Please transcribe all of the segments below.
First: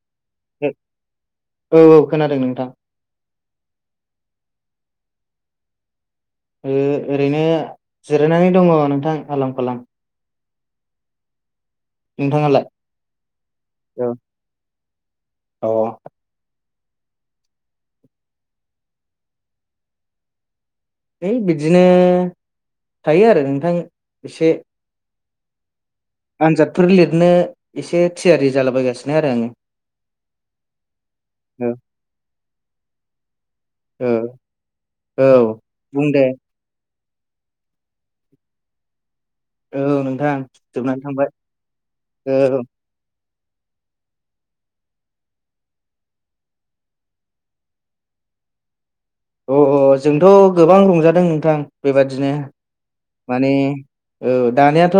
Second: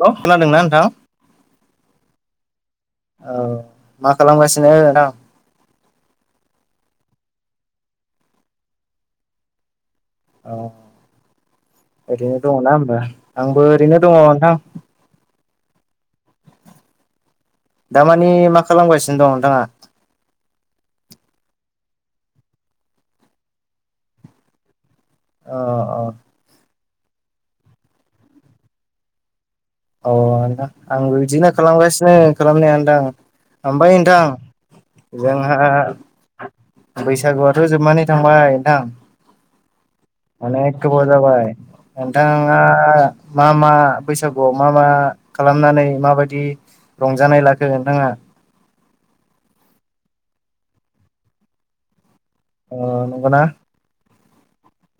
हेल' खोनादोंना औ नोंथां औ खोनादों नोंथां औ मा खालामगासिनो नोंथां आरो ओरैनो जिरायनानै दङ नोंथां आरां फालां औ ओरैनो नोंथाङालाय दङना होमबा आंबो ओरैनो अ दङ नोंथां दामानि मा खालामगासिनो दं नोंथाङा है बिदिनो थायो आरो नोंथां एसे अ अ आनजादफोर लिरनो एसे थियारि जालाबायगासिनो आरो आङो अ आंबो बिदिनो खालामगासिनो खालामनाया नोंथां ओमफ्राय औ नोंथां औ जोंहा बुं दे बैसागुआथ' जोबनानै थांबाय नोंथां औ नोंथां अनेख जोबनानै थांबाय बजाबाय नोंथाङा औ मा मा बैसागु आव मा मा खालामनानै माबायदि रंजानाय लाखो नोंथाङा अ औ जोंथ' गोबां रंजादों नोंथां बेबादिनो अ नंगौना माने औ दानियाथ'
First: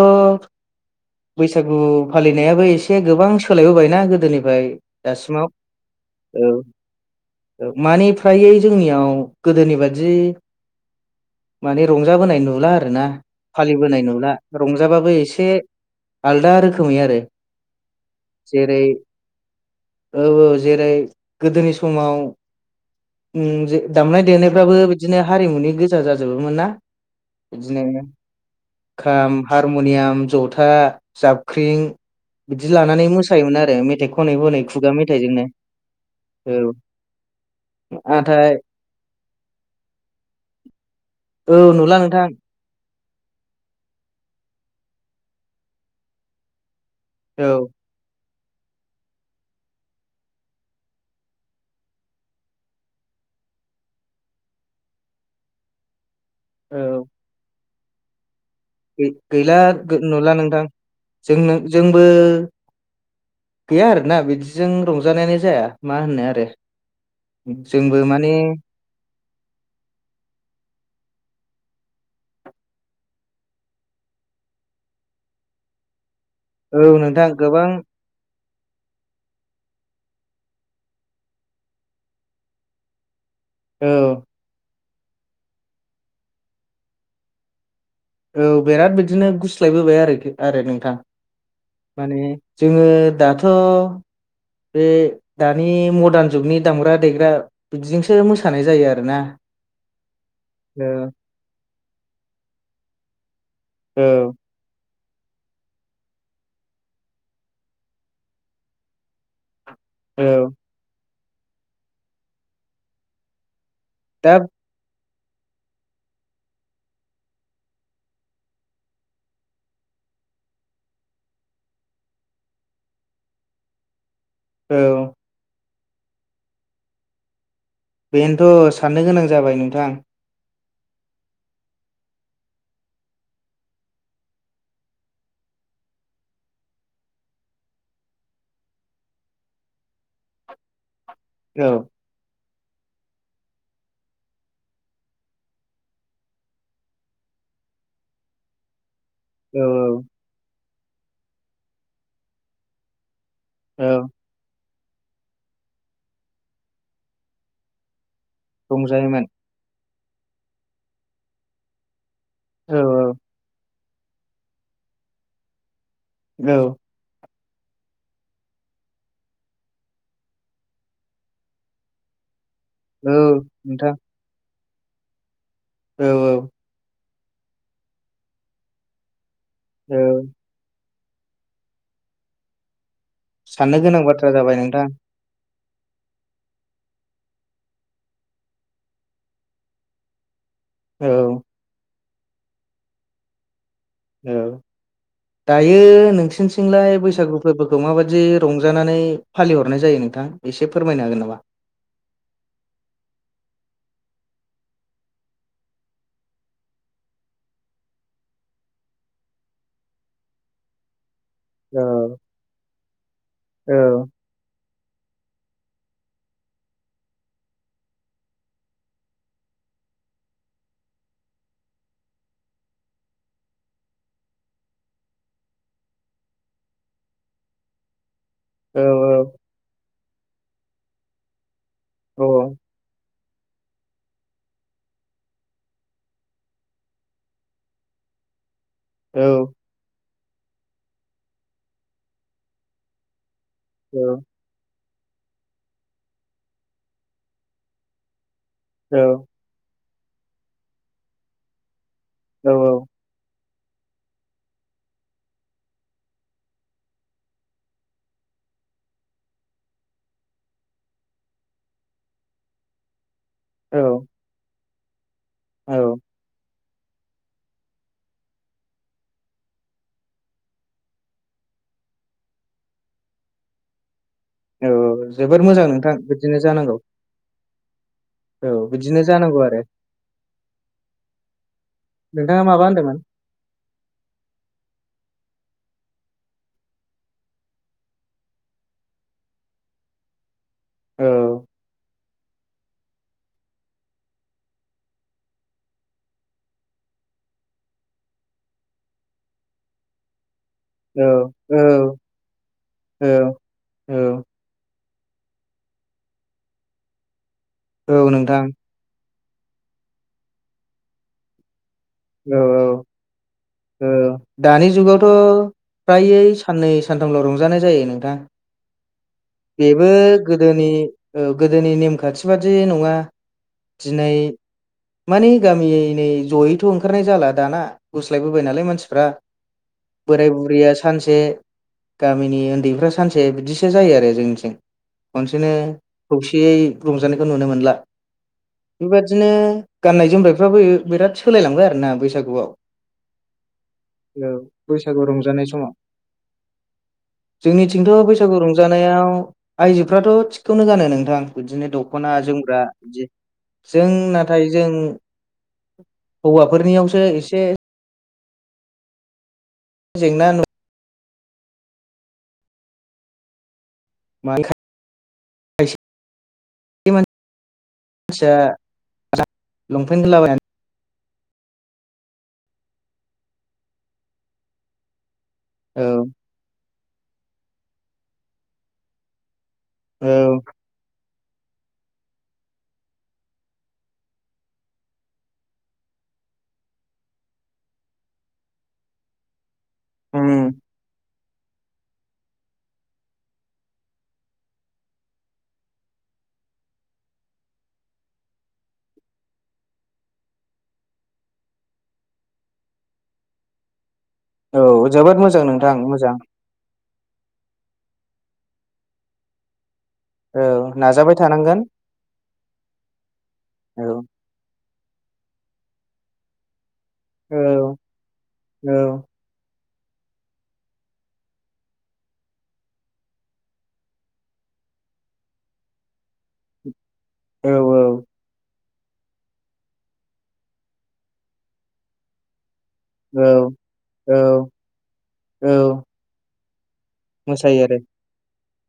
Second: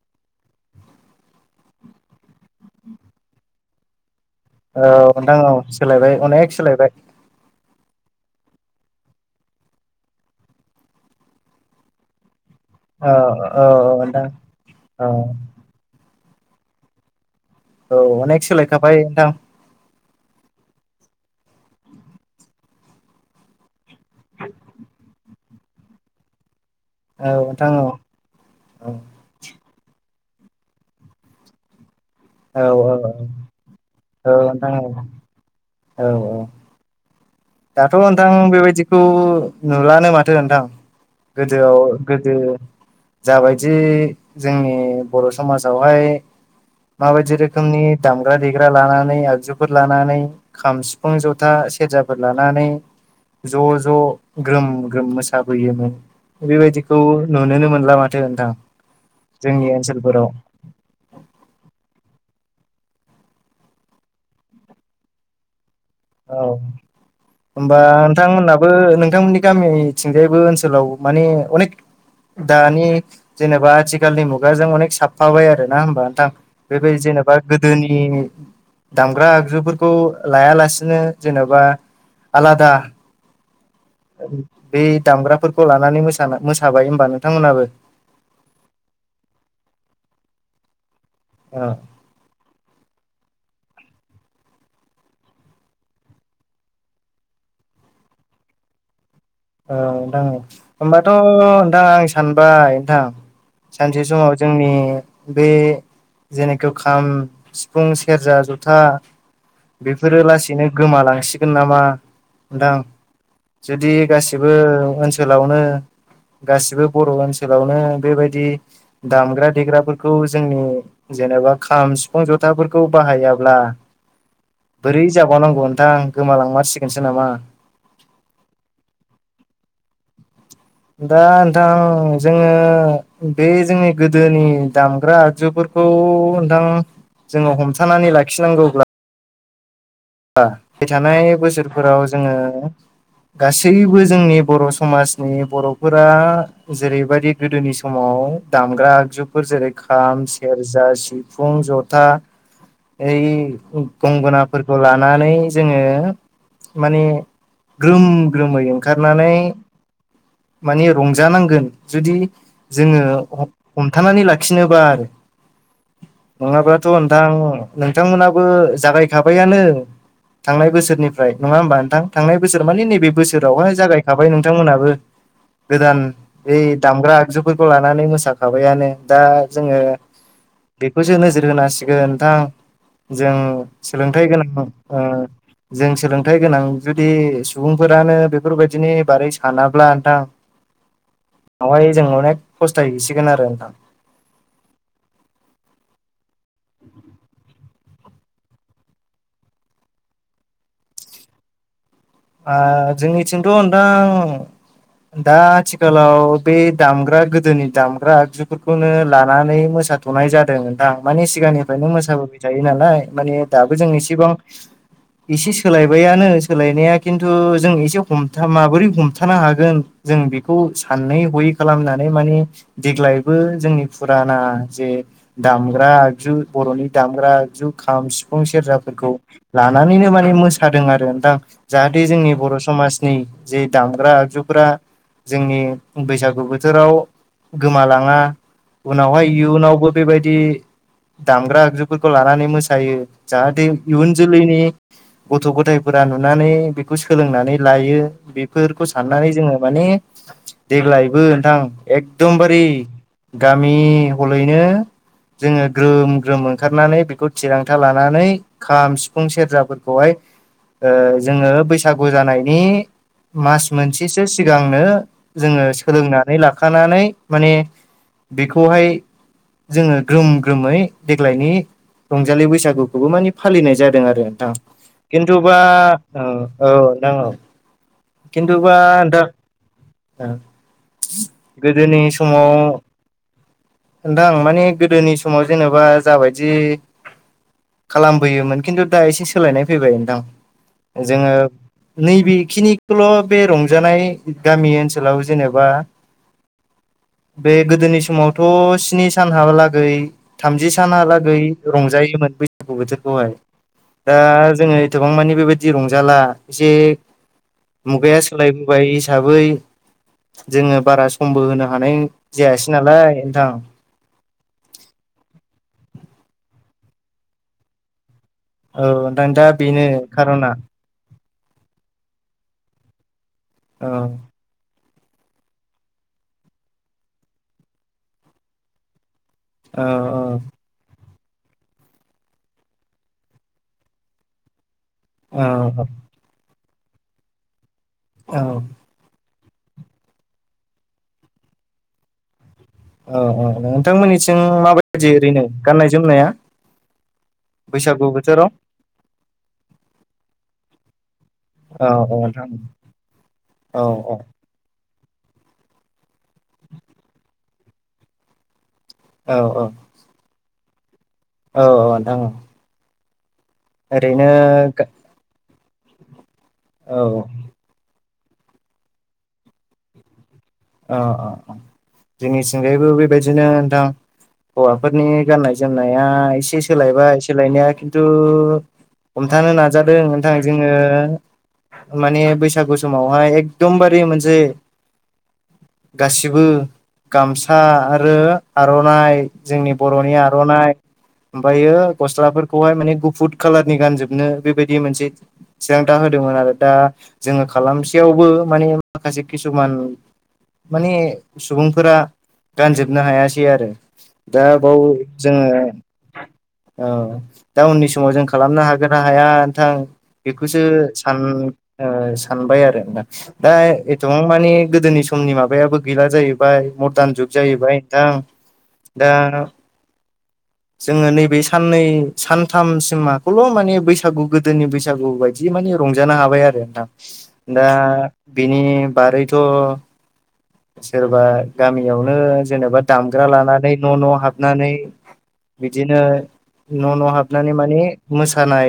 बैसागु फालिनायाबो एसे गोबां सोलायबोबायना गोदोनि फ्राय औ नोंथां दासिमाव औ सोलायबाय अनेक सोलायबाय औ मानि फ्राय जोंनियाव गोदोनि बादि माने रंजाबोनाय नु नुला आरोना औ औ फालिबोनाय नोंथां नुला औ रंजाबाबो एसे आलदा रोखोमै आरो औ अनेख जेरै सोलायखाबाय नोंथां औ औ जेरै गोदोनि समाव दामनाय देनायफ्राबो बिदिनो हारिमुनि गोजा जाजोबोमोन ना औ नोंथां औ बिदिनो खाम हारमुनियाम जथा जाबख्रिं बिदि औ लानानै औ मोसायोमोन आरो मेथाइ औ खनै खनै नोंथां औ खुगा मेथाइजोंनो औ दाथ' नोंथां नाथाय बेबायदिखौ नुलानो माथो नोंथां औ गोदोआव नुला नोंथां गोदो जाबायदि जोंनि बर' समाजावहाय माबायदि औ रोखोमनि दाम ग्रा देग्रा लानानै आगजुफोर लानानै खाम सिफुं जथा सेरजा फोर लानानै ज' ज' ग्रोम ग्रोम मोसाबोयोमोन। बेबायदिखौ औ नुनोनो मोनला माथो नोंथां गैला जोंनि ओनसोलफोराव नुला नोंथां जों जोंबो गैया आरोना बिदिजों रंजानायानो जाया। मा होनो औ आरो होमबा जोंबो माने नोंथांमोनहाबो नोंथांमोननि गामिथिंजायबो ओनसोलाव माने अनेक दानि जेनेबा आथिखालनि मुगाजों अनेक साबफाबाय आरो ना होमबाा नोंथां औ बेबायदि नोंथां जेनेबा गोबां गोदोनि दामग्रा आगजुफोरखौ लायालासे बिदिनो जेन'बा आलादा औ बे दामग्राफोरखौ लानानै मोसा मोसाबाय होमबा नोंथांमोनहाबो औ बिराद बिदिनो गुस्लायबोबाय आरोखि आरो नोंथां औ माने जोङो दाथ' बे दानि मडार्न जुगनि दामग्रा देग्रा बिदिजोंसो मोसानाय जायो आरोना औ नोंथां होमबाथ' औ नोंथां आं सानबाय नोंथां औ सानसे समाव जोंनि बे जेेखि खाम सिफुं सेरजा जथा बेफोरो औ लासैनो गोमालांसिगोन नामा नोंथां जुदि दा गासिबो ओनसोलावनो गासिबो बर' ओनसोलावनो बेबायदि दामग्रा देग्राफोरखौ जोंनि जेनेबा खाम सिफुं जथाफोरखौ बाहायाब्ला औ बोरै जाबावनांगौ नोंथां गोमालांमारसिगोनसो नामा बेनोथ' साननो गोनां जाबाय नोंथां दा नोंथां जोङो बे जोंनि गोदोनि दामग्रा आगजुफोरखौ खौ नोंथां जोङो हमथानानै लाखिनांगौब्ला फैबाय थानाय औ बोसोरफोराव जोङो गासैबो जोंनि बर' समाजनि बर'फोरा जेरैबायदि गोदोनि समाव दामग्रा आगजुफोर औ जेरै खाम सेरजा सिफुं जथा ओइ औ गंगोनाफोरखौ लानानै जोङो माने ग्रोम ग्रोमै रंजायोमोन ओंखारनानै माने रंजानांगोन जुदि औ जोङो। हमथानानै लाखिनोबा आरो औ नङाबाथ' नोंथां नोंथांमोनाबो जागायखाबायानो थांनाय बोसोरनिफ्राय नङा होमबा नोंथां थांनाय। बोसोर माने नैबे औ बोसोरावहाय नोंथां जागायखाबाय नोंथांमोनाबो गोदान औ औ यै दामग्रा आगजुफोरखौ लानानै मोसाखाबायानो दा जोङो। औ बेखौसो नोजोर होनांसिगोन नोंथां जों साननो सोलोंथाइ बाथ्रा गोनां जाबाय नोंथां ओ। जों सोलोंथाइ गोनां जुदि सुबुंफोरानो बेफोरबायदिनि बारै सानाब्ला। नोंथां औ। बेवहाय जों अनेख फसथाय हैसिगोन आरो नोंथां। औ दायो नोंसिनिथिंलाय बैसागु फोरबोखौ माबायदि रंजानानै फालिहरनाय जायो नों नोंथां एसे फोरमायनो हागोन नामा? ओ जोंनिथिंथ' नोंथां। दा आथिखालाव बे दामग्रा गोदोनि दामग्रा आगजुफोरखौनो लानानै मोजां। मोसाथ'नाय जादों नोंथां। मानि सिगांनिफ्रायनो औ मोसाबोबाय थायो नालाय माने औ दाबो जों एसेबां। एसे सोलायबायानो सोलायनाया खिन्थु जों एसे हमथा माबोरै हमथानो हागोन जों बेखौ सानै हयै खालामनानै माने देग्लायबो जोंनि फुराना जे दामग्रा आगजु बर'नि दामग्रा आगजु खाम सिफुं औ सेरजाफोरखौ लानानैनो माने मोसादों आरो नोंथां जाहाथे औ जोंनि बर' समाजनि जे दामग्रा आगजुफ्रा। जोंनि बैसागु बोथोराव गोमालाङा औ उनावहाय इयुनावबो बेबायदि दामग्रा आगजुफोरखौ लानानै मोसायो। जाहाथे औ इयुन जोलैनि गथ' गथायफोरा नु नानै बेखौ सोलोंनानै लायो बेफोरखौ साननानै जोङो माने देग्लायबो नोंथां औ एकदमबारि गामि हलैनो जोङो ग्रोम ग्रोम ओंखारनानै बेखौ थिरांथा लानानै खाम सिफुं सेरजाफोरखौहाय। [unintelligible] ओ जोङो बैसागु जानायनि मास औ मोनसेसो सिगांनो जोङो औ सोलोंनानै लाखानानै माने बेखौहाय जोङो ग्रोम ग्रोमै देग्लायनि रंजालि बैसागुखौबो माने फालिनाय जादों आरो नोंथां औ जोबोर खिन्थुबा मोजां नोंथां ओ बिदिनो ओ जानांगौ औ औ खिन्थुबा बिदिनो जानांगौ आरो नोंथां गोदोनि नोंथाङा समाव माबा होनदोंमोन नोंथां माने गोदोनि समाव जेनेबा जाबायदि खालामबोयोमोन खिन्थु दा एसे सोलायनाय फैबाय नोंथां औ जोङो नैबेखिनिखौल' बे रंजानाय गामि ओनसोलाव जेनेबा बे गोदोनि समावथ' स्नि सान हाबालागै। थामजि औ सानाहालागै औ रंजायोमोन बैसागु औ बोथोरखौहाय दा औ जोङो गोबां मानिे बेबायदि रंजाला एसे औ मुगाया नोंथां सोलायबोय हिसाबै जोङो बारा समबो होनो हा औ औ औ दानि जुगावथ' फ्रायै साननै सानथामल' रंजानाय जायो नोंथां। औ नोंथां दा बेनो बेबो खार'ना गोदोनि औ गोदोनि नेमखान्थि बादि नङा औ दिनै माने गामि नै जयैथ' ओंखारनाय जाला दाना गुस्लायबोबाय नालाय मानसिफ्रा औ बोराय बुरैया सानसे गामिनि उन्दैफ्रा सानसे बिदिसो जायो आरो जोंंनिथिं खनसेनो खौसेयै रंजानायखौ नुनो मोनला। औ बेबादिनो गाननाय जोमनायफ्राबो बिराद सोलायलांबाय आरोना बैसागुआव औ औ औ नोंथांमोननिथिं बैसागु माबायदि ओरैनो रंजानाय समाव गाननाय जोमनाया जोंनिथिंथ' बैसागु रंजानायाव आयजोफ्राथ' थिगखौनो गानो नोंथां बिदिनो औ औ दख'ना नोंथां जोमग्रा बिदि औ जों औ नाथाय जों हौवाफोरनियावसो एसे औ औ जेंना नु औ औ नोंथां औ ओरैनो आ [unintelligible] औ मानसिया लंपेन्ट गानलाबायनानै ओ जोंनिथिंगायैबो बेबायदिनो नोंथां हौवाफोरनि गाननाय औ जोमनाया एसे सोलायबाय सोलायनाया खिन्थु हम थानो नाजादों नोंथां औ जोङो माने बैसागु समावहाय एकदमबारे मोनसे गासिबो गामसा आरो आर'नाइ जोंनि बर'नि उम आर'नाइ ओमफ्रायो गस्लाफोरखौहाय माने गुफुर कालारनि गानजोबनो बेबायदि मोनसे थिरांथा होदोंमोन आरो दा जोङो खालामसेयावबो माने माखासे किसुमान माने सुबुंफोरा गानजोबनो हायासै आरो दा औ बाव जोबोद मोजां जोङो नोंथां मोजां दा उननिस समाव जों खालामनो हागोन ना हाया नोंथां औ बेखौसो नाजाबाय सान थानांगोन ओ सानबाय आरो दा औ एथबां मानि गोदोनि समनि माबायाबो गैला जाहैबाय मरदान जुग औ जाहैबाय नोंथां औ दा जोङो नैबे साननै सानथामसिमाखौल' माने बैसागु गोदोनि बैसागु बायदि माने रंजानो हाबाय आरो दा बिनि बागै थ' सोरबा गामियावनो जेनेबा औ दामग्रा लानानै न' न' हाबनानै औ बिदिनो न' न' हाबनानै मोसायो आरो माने मोसानाय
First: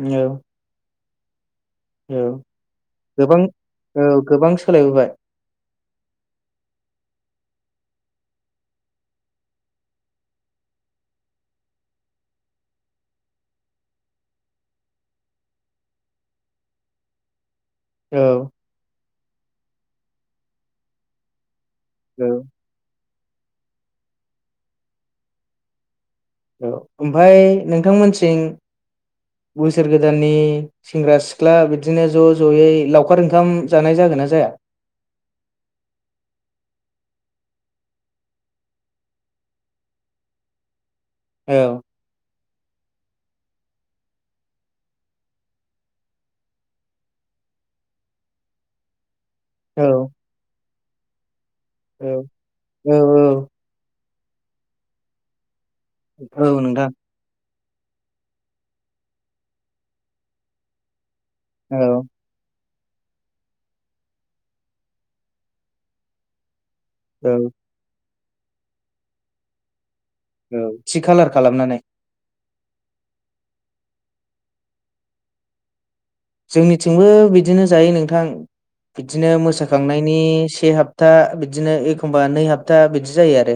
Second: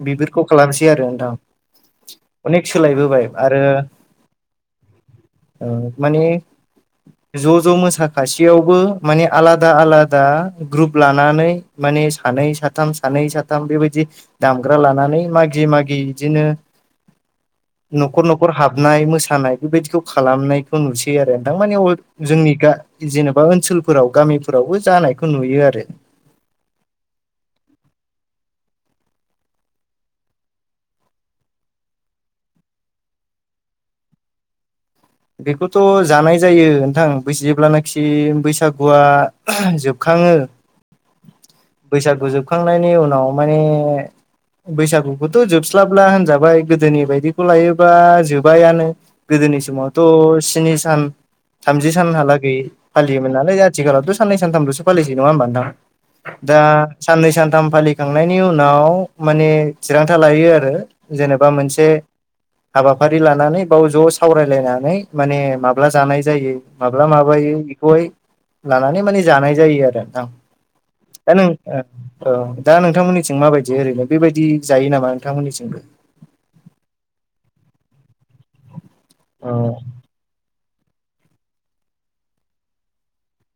औ बिफोरखौ खालामसै आरो नोंथां औ अनेक सोलायबोबाय गोबां आरो औ गोबां सोलायबोबाय औ माने ज' ज' मोसाखायसेयावबो माने आलादा आलादा ग्रुप लानानै माने मे सानै साथाम सानै साथाम बेबायदि दामग्रा लानानै मागि मागि बिदिनो न'खर औ न'खर हाबनाय मोसानाय बेबायदिखौ खालामनायखौ नुसै आरो माने औ जोंनि जेनेबा ओनसोलफोराव गामिफोरावबो जानायखौ नुयो आरो औ ओमफाय नोंथांमोनथिं [inaudible] बोसोर गोदाननि सेंग्रा सिख्ला बिदिनो ज' ज'यै लावखार ओंखाम जानाय जागोन ना जाया [unintelligible] बेखौथ' जानाय जायो नोंथां बै जेब्लानाखि बैसागुआ जोबखां खाङो औ बैसागु जोबखांनायनि उनाव माने बैसागुखौथ' जोबस्लाबब्ला होनजाबाय गोदोनि बायदिखौ लायोबा जोबायानो गोदोनि समावथ' औ स्नि सान थामजि औ सानहालागै औ फालियोमोन नालाय आथिखालावथ' साननै सानथामल'सो फालिसै नङा होमबा नोंथां औ दा नोंथां साननै सानथाम साथाम फालिखांनायनि उनाव माने थिरांथा लायो आरो जेनेबा औ मोनसे हाबाफारि लानानै बाव ज' सावरायलायनानै माने माब्ला जानाय जायो माब्ला औ माबायो बेखौहाय लानानै माने जानाय जायो आरो औ खालार ना खालामनानै [unintelligible] दा नोंथांमोननिसिं माबायदि ओरैनो बेबायदि जायो नामा नोंथांमोननिसिंबो जोंनिथिंबो बिदिनो जायो नोंथां बिदिनो अ मोसाखांनायनि से हाब हपथा बिदिनो एखमबा नै हाब्था बिदि जायो आरो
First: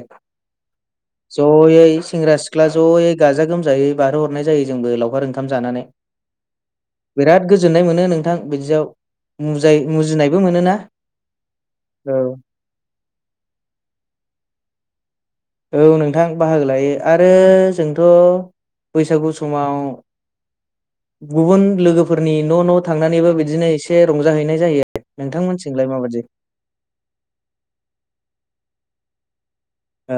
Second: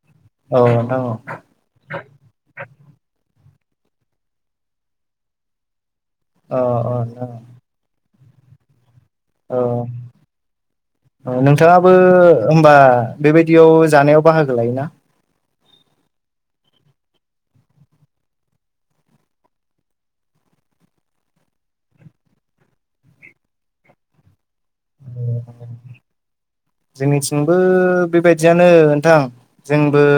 औ नोंथां औ जयै सेंग्रा सिख्ला ज'यै गाजा गोमजायै बारहोहरनाय जायो जोंबो लावखार ओंखाम जानानै अ अ नोंथां औ नोनो मोनो नोंथां बिदियाव मोजिनायबो मोनो नोंथाङाबो होमबा बेबायदियाव जानायाव बाहागो लायोना औ नोंथां बाहागो लायो आरो जोंथ' बैसागु समाव गुबुन लोगोफोरनि न' न' थांनानैबो बिदिनो एसे रंजाहैनाय जायो नोंथांमोनसिंमलाय माबायदि जोंनिथिंबो बेबायदियानो नोंथां जोंबो औ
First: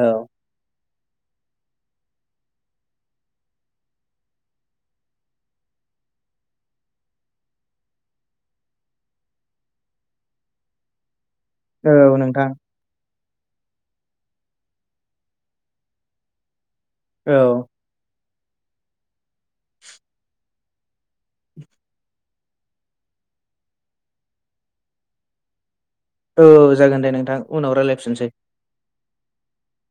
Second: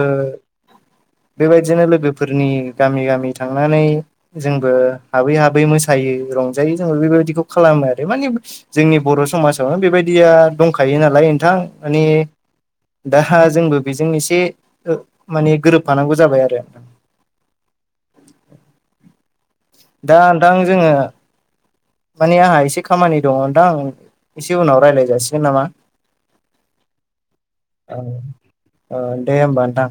बेबायदिनो लोगोफोरनि गामि गामि थांनानै जोंबो हाबै हाबै मोसायो रंजायो जों बेबायदिखौ खालामो आरो माने जोंनि बर' समाजावनो बेबायदिया दंखायो नालाय बिथां माने औ नोंथां दा जोंबो बेजों एसे माने गोरोब फानांगौ जाबाय आरो औ दा नोंथां जोङो माने आंहा एसे खामानि दङ दां आं एसे उनाव राय्लाय जासिगोन नामा औ जागोन दे नोंथां उनाव राय्लायफिननोसै अ दे होमबा नोंथां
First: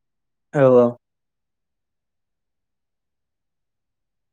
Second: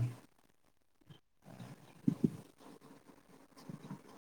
औ औ